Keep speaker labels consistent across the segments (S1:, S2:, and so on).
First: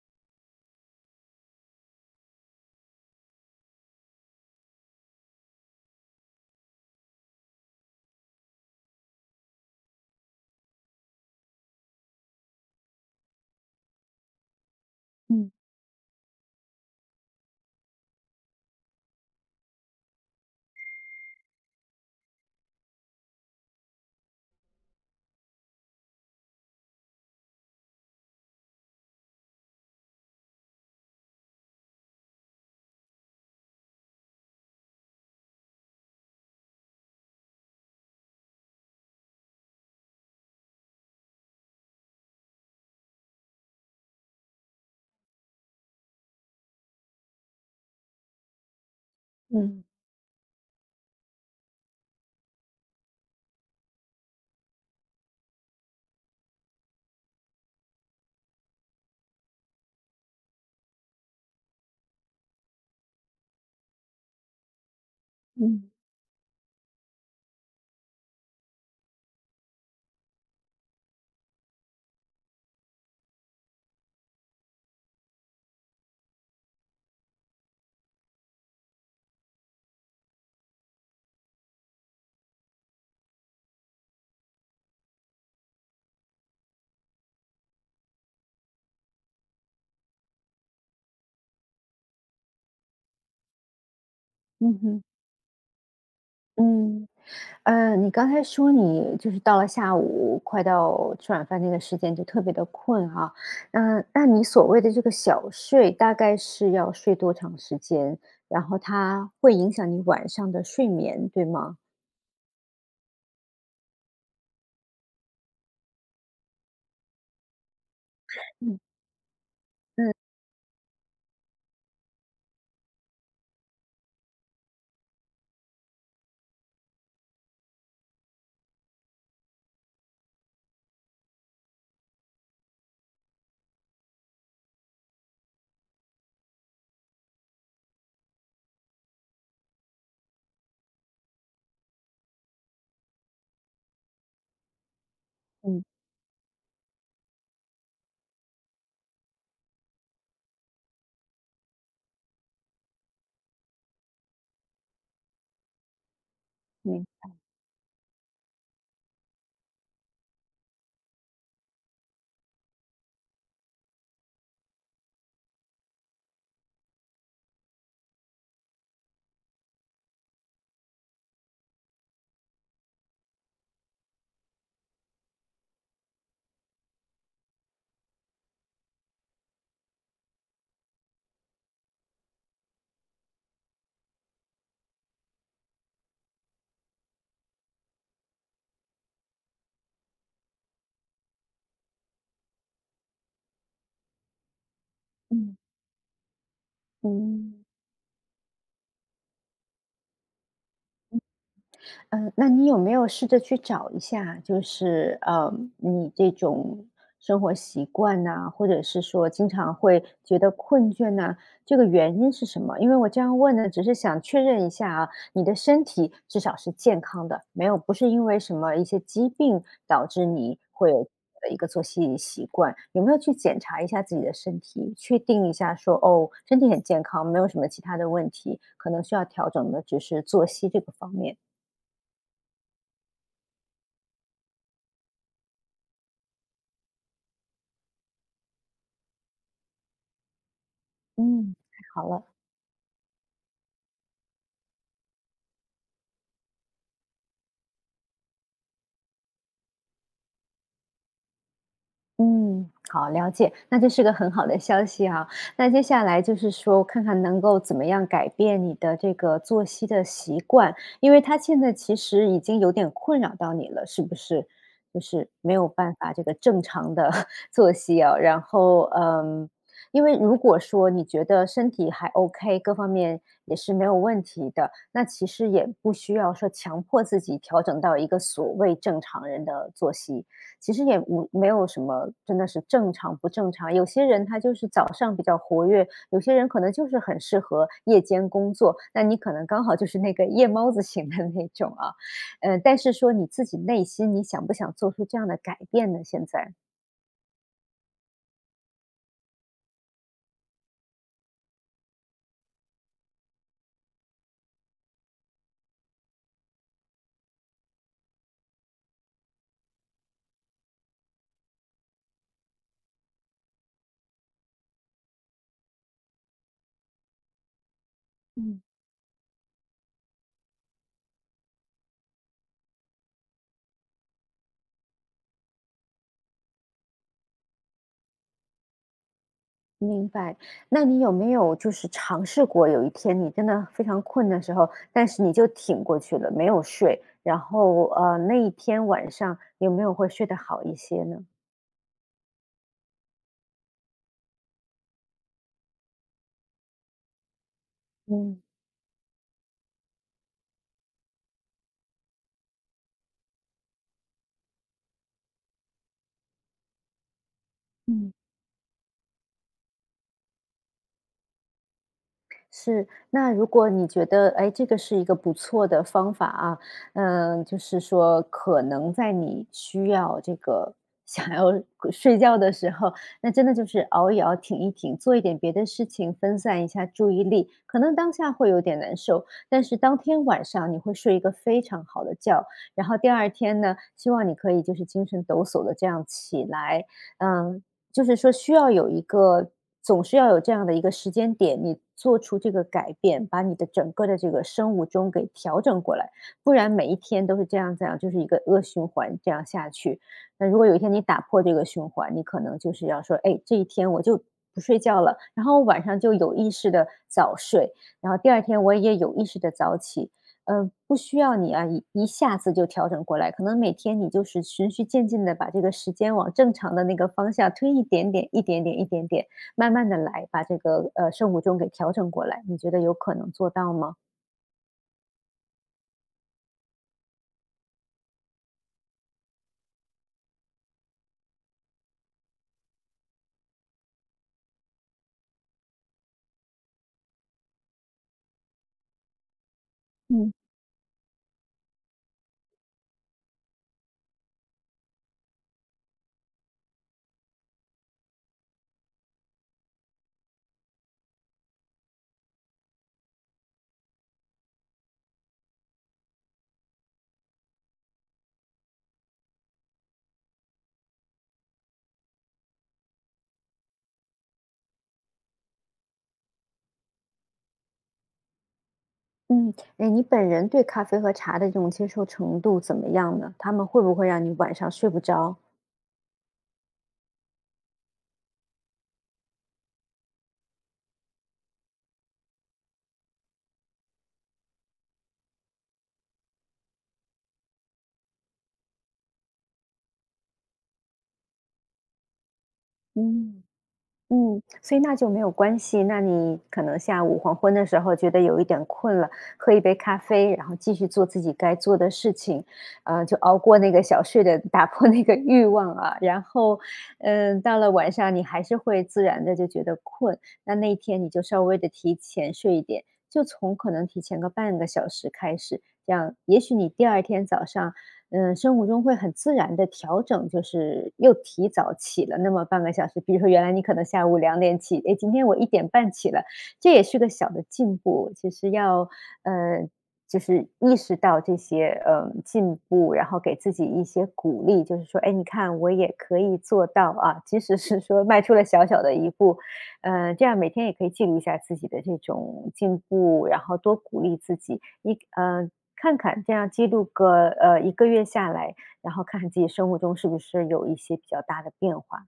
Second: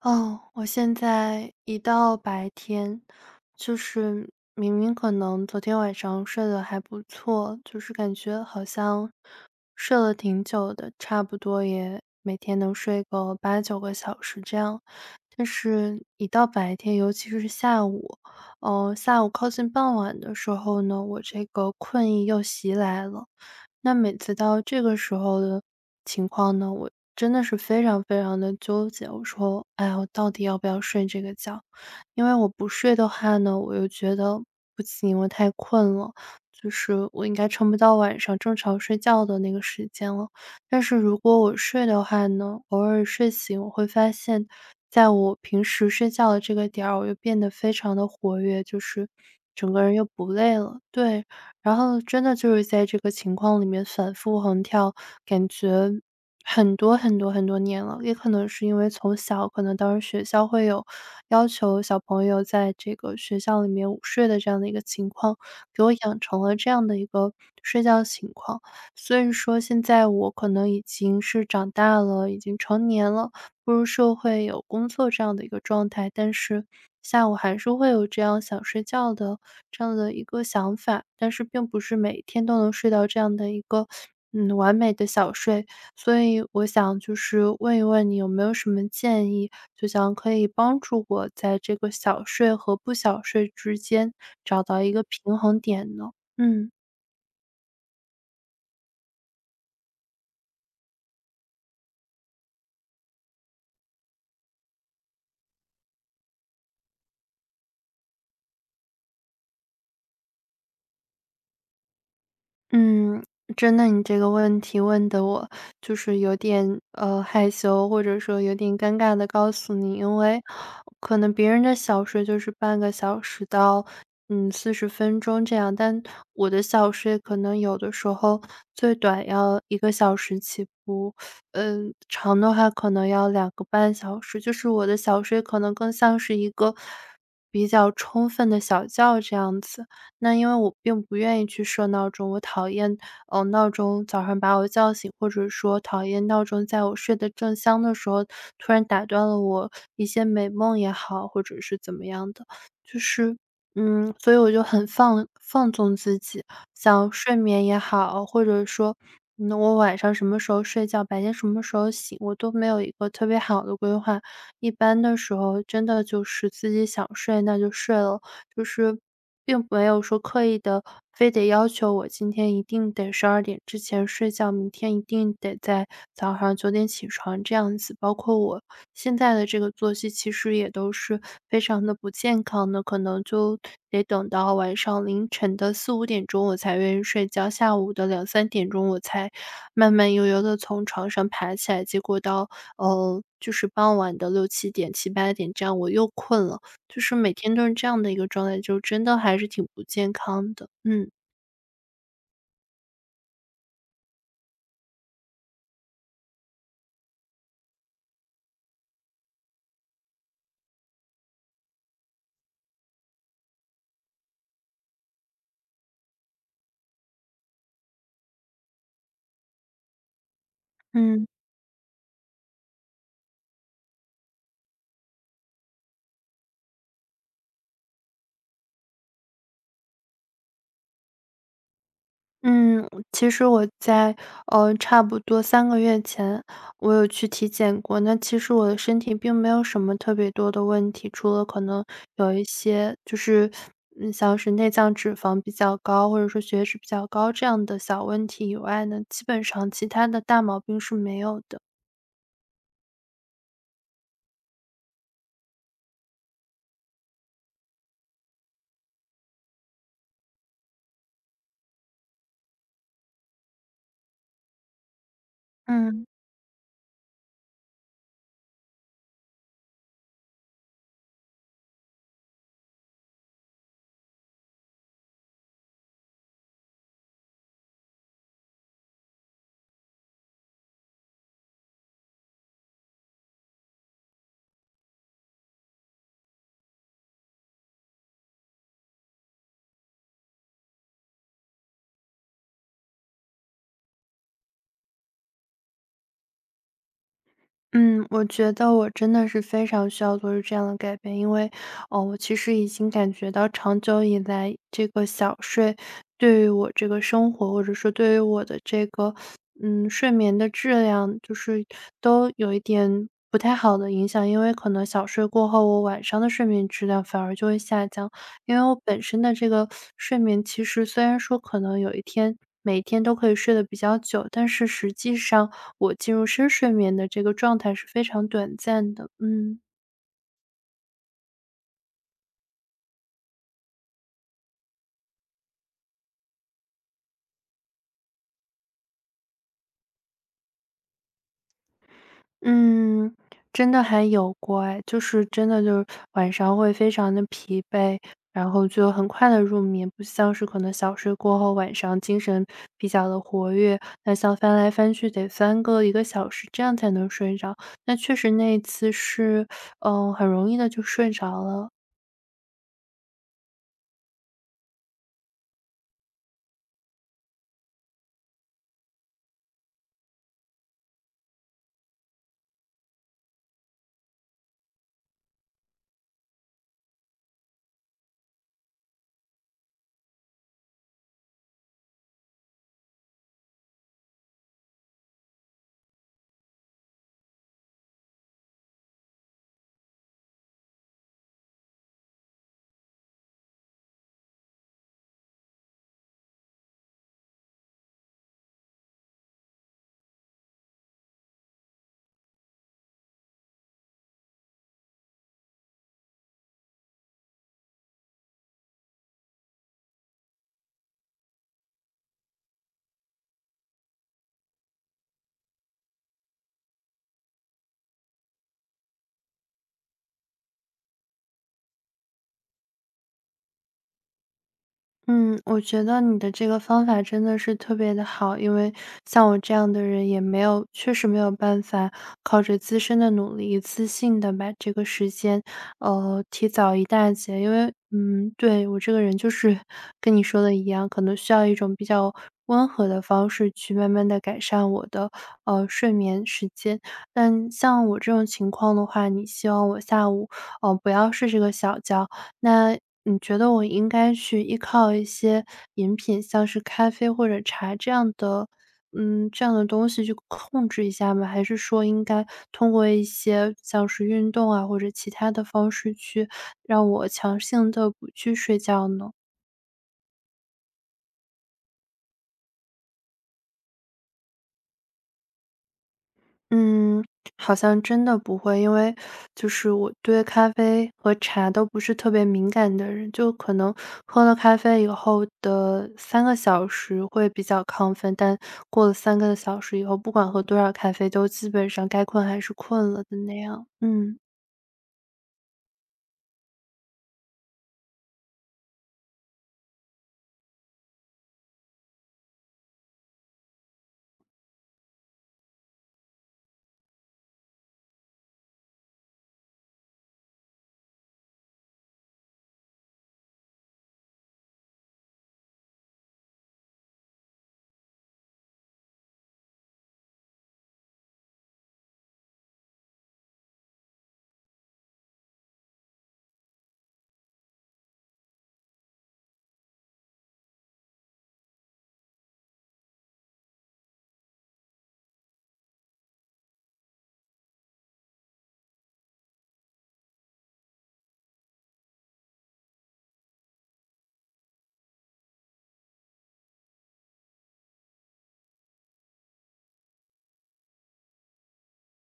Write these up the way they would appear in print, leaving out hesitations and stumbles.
S1: 哦，我现在一到白天，就是明明可能昨天晚上睡得还不错，就是感觉好像睡了挺久的，差不多也每天能睡个八九个小时这样。但
S2: 嗯
S1: 是，一到白天，尤其是下午，下午靠近傍晚的时候呢，我这个困意又袭来了。那每次到这个时候的情况呢，我真的是非常非常的纠结。我说：“哎呀，我到底要不要睡这个觉？”因为我不睡的话呢，我又觉得不行，我太困了，就是我应该撑不到晚上正常睡觉的那个时间了。但是如果我睡的话呢，偶尔睡醒我会发现，在我平时睡觉的这个点儿，我又变得非常的活跃，就是整个
S2: 嗯
S1: 人又不累了。对，然后真的就是在这个情况里面反复横跳，感觉很多很多很多年了。也可能是因为从小，可能当时学校会有要求小朋友在这个学校里面午睡的这样的一个情况，给
S2: 嗯
S1: 我养成了这样的一个睡觉情况。所以说现在我可能已经是长大了，已经成年了，步入社会有工作这样的一个状态，但是下午还是会有这样想睡觉的这样的一个想法，但是并不是每天都能睡到这样的一个，完美的小睡。所以我想就是问一问你有没有什么建议，就想可以帮助我在这个小睡和不小睡之间找
S2: 嗯
S1: 到一个
S2: 哼，
S1: 平衡点呢？嗯。
S2: 嗯，你刚才说你就是到了下午快到吃晚饭那个时间就特别的困哈，嗯，那你所谓的这个小睡大概是要睡多长时间？然后它会影响你晚上的睡眠，对吗？
S1: 嗯，真的，你这个问题问的我就是有点害羞，或者说有点
S2: 嗯
S1: 尴尬的告诉你，
S2: 嗯
S1: 因为可能别人的小睡就是半个小时到40分钟这样，但我的小睡可能有的时候最短要一个小时起步，长的话可能要2个半小时，就是我的小睡可能更像是一个比较充分的小觉这样子。那因为我并不愿意去设闹钟，我讨厌，闹钟早上把我叫醒，或者说
S2: 嗯，
S1: 讨厌闹钟在我睡得正香的时候，突然打断了我一些美梦也好，或者是怎么样的。就是，所以我就很放纵自己，想
S2: 明
S1: 睡眠也好，或者说，我晚上什么时候睡觉，白天什么时候醒，我都没有一个特别好的规划。一般的时候，真的就是自己想睡那就睡了，就是并没有说刻意的，非得要求我今天一定得12点之前睡觉，明天一定得在早上9点起床这样子。包括我现在的这个作息其实也都是非常的不健康的，可能就得等到晚上凌晨的四五点钟我才愿意睡觉，下午的两三点钟我才慢慢悠悠的从床上爬起来，结果到，就是傍晚的六七点、七八点
S2: 嗯
S1: 这样我又困了。就是每天
S2: 嗯。
S1: 都是这样的一个状态，就真的还是挺不健康的。嗯
S2: 嗯，那你有没有试着去找一下，就是你这种生活习惯呐、或者是说经常会觉得困倦呐、这个原因是什么？因为我这样问呢，只是想确认一下啊，你的身体至少是健康的，没有不是因为什么一些疾病导致你会有
S1: 嗯
S2: 的一个作息习惯，有没有去检查一下自己的身体，确定一下说哦，身体很健康，没有什么其他的问题，可能需要调整的只是作息这个方面。
S1: 嗯，其实我在差不多3个月前，我有去体检过。那其实我的身体并没有什么特别多的问题，除了
S2: 嗯，
S1: 可
S2: 太
S1: 能
S2: 好了。
S1: 有一些就是像是内脏脂肪比较高，或者说血脂比较高这样的小问题以外呢，基本上其他的大毛病是没有的。
S2: 嗯，好，了解，那这是个很好的消息啊。那接下来就是说，看看能够怎么样改变你的这个作息的习惯，因为他现在其实已经有点困扰到你了，是不是？就是没有办
S1: 嗯。
S2: 法这个正常的 作息啊。然后，因为如果说你觉得身体还 OK，各方面也是没有问题的，那其实也不需要说强迫自己调整到一个所谓正常人的作息。其实也无没有什么真的是正常不正常。有些人他就是早上比较活跃，有些人可能就是很适合夜间工作，那你可能刚好就是那个夜猫子型的那种啊。但是说你自己内心你想不想做出这样的改变呢？现在？
S1: 嗯，我觉得我真的是非常需要做出这样的改变，因为，哦，我其实已经感觉到长久以来这个小睡对于我这个生活，或者说对于我的这个，睡眠的质量，就是都有一点不太好的影响。因为可能小睡过后，我晚上的睡眠质量反而就会下降。因
S2: 嗯。
S1: 为我本身的这个睡眠，其实虽然说可能有一天每天都可以睡得比较久，但是实际上我进入深睡眠的这个状态是非常短暂的。嗯。
S2: 明白，那你有没有就是尝试过有一天你真的非常困的时候，但是你就挺过去了，没有睡，然后，那一天晚上有没有会睡得好一些呢？
S1: 嗯，真的还有过哎，就是真的就是晚上会非常的疲惫，
S2: 嗯。
S1: 然后就很快的入眠，不像是可能小睡过后晚上精神比较的活跃，那像翻来翻去得翻个一个小时，这样才能睡着。那
S2: 嗯。
S1: 确实那一次是，很容易的就睡着了。
S2: 是，那如果你觉得，哎，这个是一个不错的方法啊，嗯，就是说，可能在你需要这个想要睡觉的时候，那真的就是熬一熬，挺一挺，做一点别的事情，分散一下注意力。可能当下会有点难受，但是当天晚上你会睡一个非常好的觉，然后第二天呢，希望你可以就是精神抖擞的这样起来，嗯，就是说需要有一个总是要有这样的一个时间点，你做出这个改变，把你的整个的这个生物钟给调整过来，不然每一天都是这样这样，就是一个恶循环这样下去。那如果有一天你打破这个循环，你可能就是要说，哎，这一天我就不睡觉了，然后晚上就有意识的早睡，然后第二天我也有意识的早起，不需要你啊，一下子就调整过来，可能每天你就是循序渐进的把这个时间往正常的那个方向推一点点、一点点、一点点，慢慢的来，把这个，生物钟给调整过来，你觉得有可能做到吗？
S1: 嗯，我觉得你的这个方法真的是特别的好，因为像我这样的人也没有，确实没有办法靠着自身的努力，一次性的把这个时间，提早一大截。因为，对我这个人就是跟你
S2: 嗯。
S1: 说的一样，可能需要一种比较温和的方式去慢慢的改善我的睡眠时间。但像我这种情况的话，你希望我下午，不要睡这个小觉，那你觉得我应该去依靠一些饮品，像是咖啡或者茶这样的这样的东西去控制一下吗？还是说应该通过一些像是运动啊，或者其他的方式去让我强行的不去睡觉呢？
S2: 嗯，哎，你本人对咖啡和茶的这种接受程度怎么样呢？他们会不会让你晚上睡不着？
S1: 嗯，好像真的不会，因为就是我对咖啡和茶都不是特别敏感的人，就可能喝了咖啡以后的三个小时会比较亢奋，但过了三个小时以后，不管喝多少咖啡，都基本上该困还是困了的那
S2: 嗯。
S1: 样。嗯。
S2: 嗯，所以那就没有关系。那你可能下午黄昏的时候觉得有一点困了，喝一杯咖啡，然后继续做自己该做的事情，就熬过那个小睡的，打破那个欲望啊。然后，到了晚上你还是会自然的就觉得困，那那一天你就稍微的提前睡一点，就从可能提前个半个小时开始，这样也许你第二天早上生活中会很自然的调整，就是又提早起了那么半个小时。比如说原来你可能下午2点起，哎，今天我1点半起了，这也是个小的进步。其实要，呃，就是意识到这些，进步，然后给自己一些鼓励，就是说，哎，你看我也可以做到啊，即使是说迈出了小小的一步，嗯，这样每天也可以记录一下自己的这种进步，然后多鼓励自己。一嗯。看看，这样记录个一个月下来，然后看看自己生活中是不是有一些比较大的变化。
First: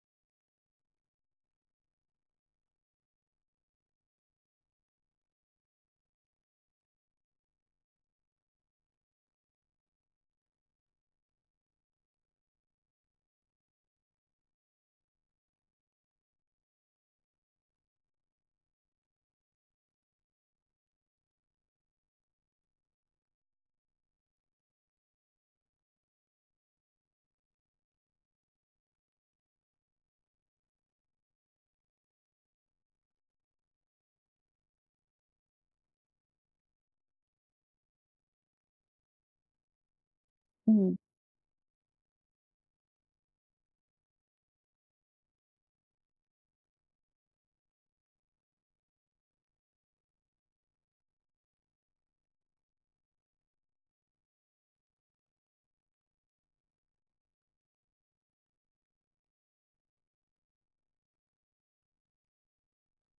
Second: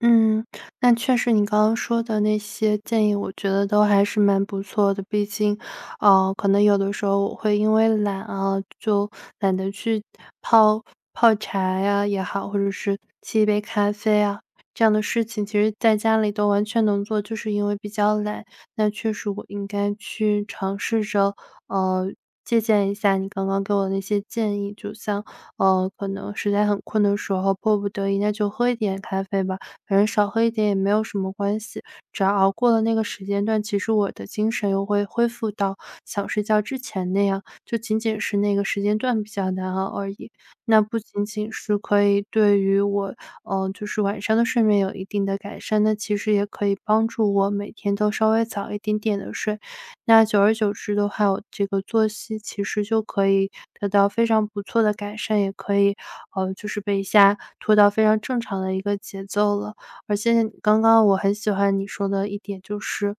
S1: 嗯，那确实你刚刚说的那些建议，我觉得都还是蛮不错的。毕竟，可能有的时候我会因为懒啊，就懒得去泡泡茶呀也好，或者是沏一杯咖啡啊，这样的事情，其实在家里都完全能做，就是因为比较懒。那确实我应该去尝试着，呃，借鉴一下你刚刚给我的那些建议，就像，可能实在很困的时候，迫不得已，那就喝一点咖啡吧。反正少喝一点也没有什么关系。只要熬过了那个时间段，其实我的精神又会恢复到想睡觉之前那样，就仅仅是那个时间段比较难熬而已。那
S2: 嗯
S1: 不仅仅是可以对于我，就是晚上的睡眠有一定的改善，那其实也可以帮助我每天都稍微早一点点的睡。那久而久之的话，我这个作息其实就可以得到非常不错的改善，也可以，就是被一下拖到非常正常的一个节奏了。而且刚刚我很喜欢你说的一点就是，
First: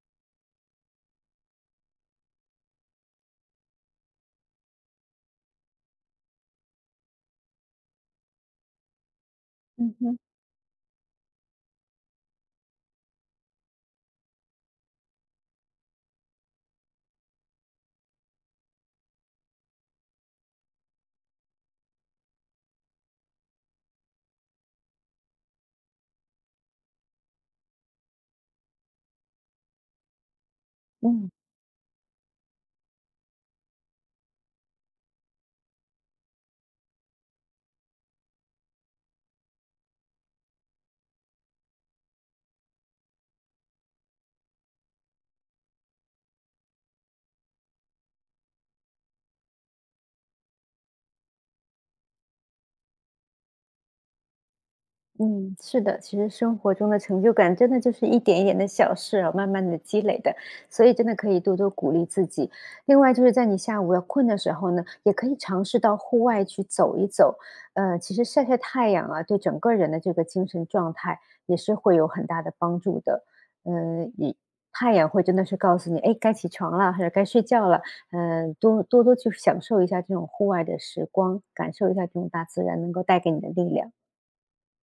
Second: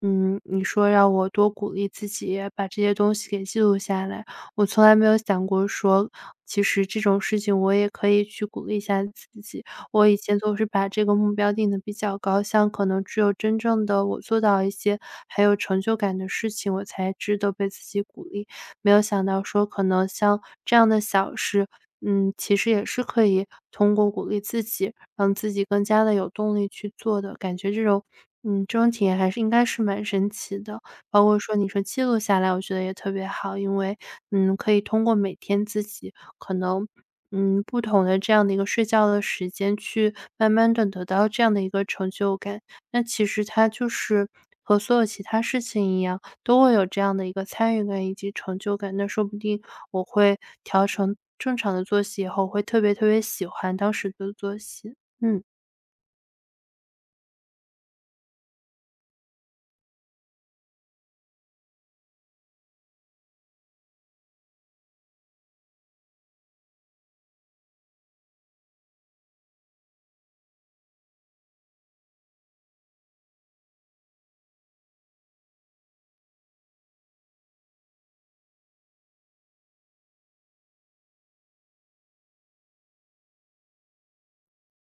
S1: 你说让我多鼓励自己，把这些东西给记录下来。我从来没有想过说，其实这种事情我也可以去鼓励一下自己。
S2: 嗯
S1: 我以
S2: 哼。
S1: 前总是把这个目标定的比较高，像可能只有真正的我做到一些很有成就感的事情，我才值得被自己鼓励。没有想到说，可能像这样的小事，其实也是可以通过鼓励自己，让自己更加的有动力去做的。感觉这种体验还是应该是蛮神奇的。包
S2: 嗯。
S1: 括说你说记录下来，我觉得也特别好，因为，可以通过每天自己可能，不同的这样的一个睡觉的时间去慢慢的得到这样的一个成就感。那其实它就是和所有其他事情一样，都会有这样的一个参与感以及成就感。那说不定我会调成正常的作息以后，会特别特别喜欢当时的作息。嗯
S2: 嗯，是的，其实生活中的成就感真的就是一点一点的小事啊，慢慢的积累的，所以真的可以多多鼓励自己。另外就是在你下午要困的时候呢，也可以尝试到户外去走一走，其实晒晒太阳啊，对整个人的这个精神状态也是会有很大的帮助的。嗯、你太阳会真的是告诉你，哎，该起床了，或者该睡觉了。嗯、多多去享受一下这种户外的时光，感受一下这种大自然能够带给你的力量。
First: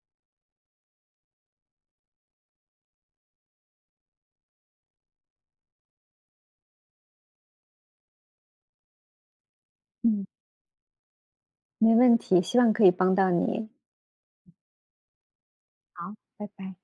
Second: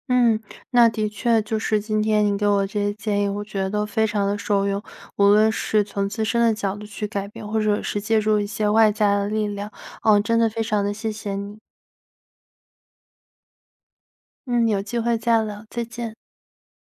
S1: 嗯，那的确就是今天你给我这些建议，我觉得都非常的受用。无论是从自身的角度去改变，或者是借助一些外在的力量，
S2: 嗯。
S1: 真的非常的谢谢你。
S2: 没问题，希望可以帮到你。
S1: 嗯，有机会再聊，再见。
S2: 好，拜拜。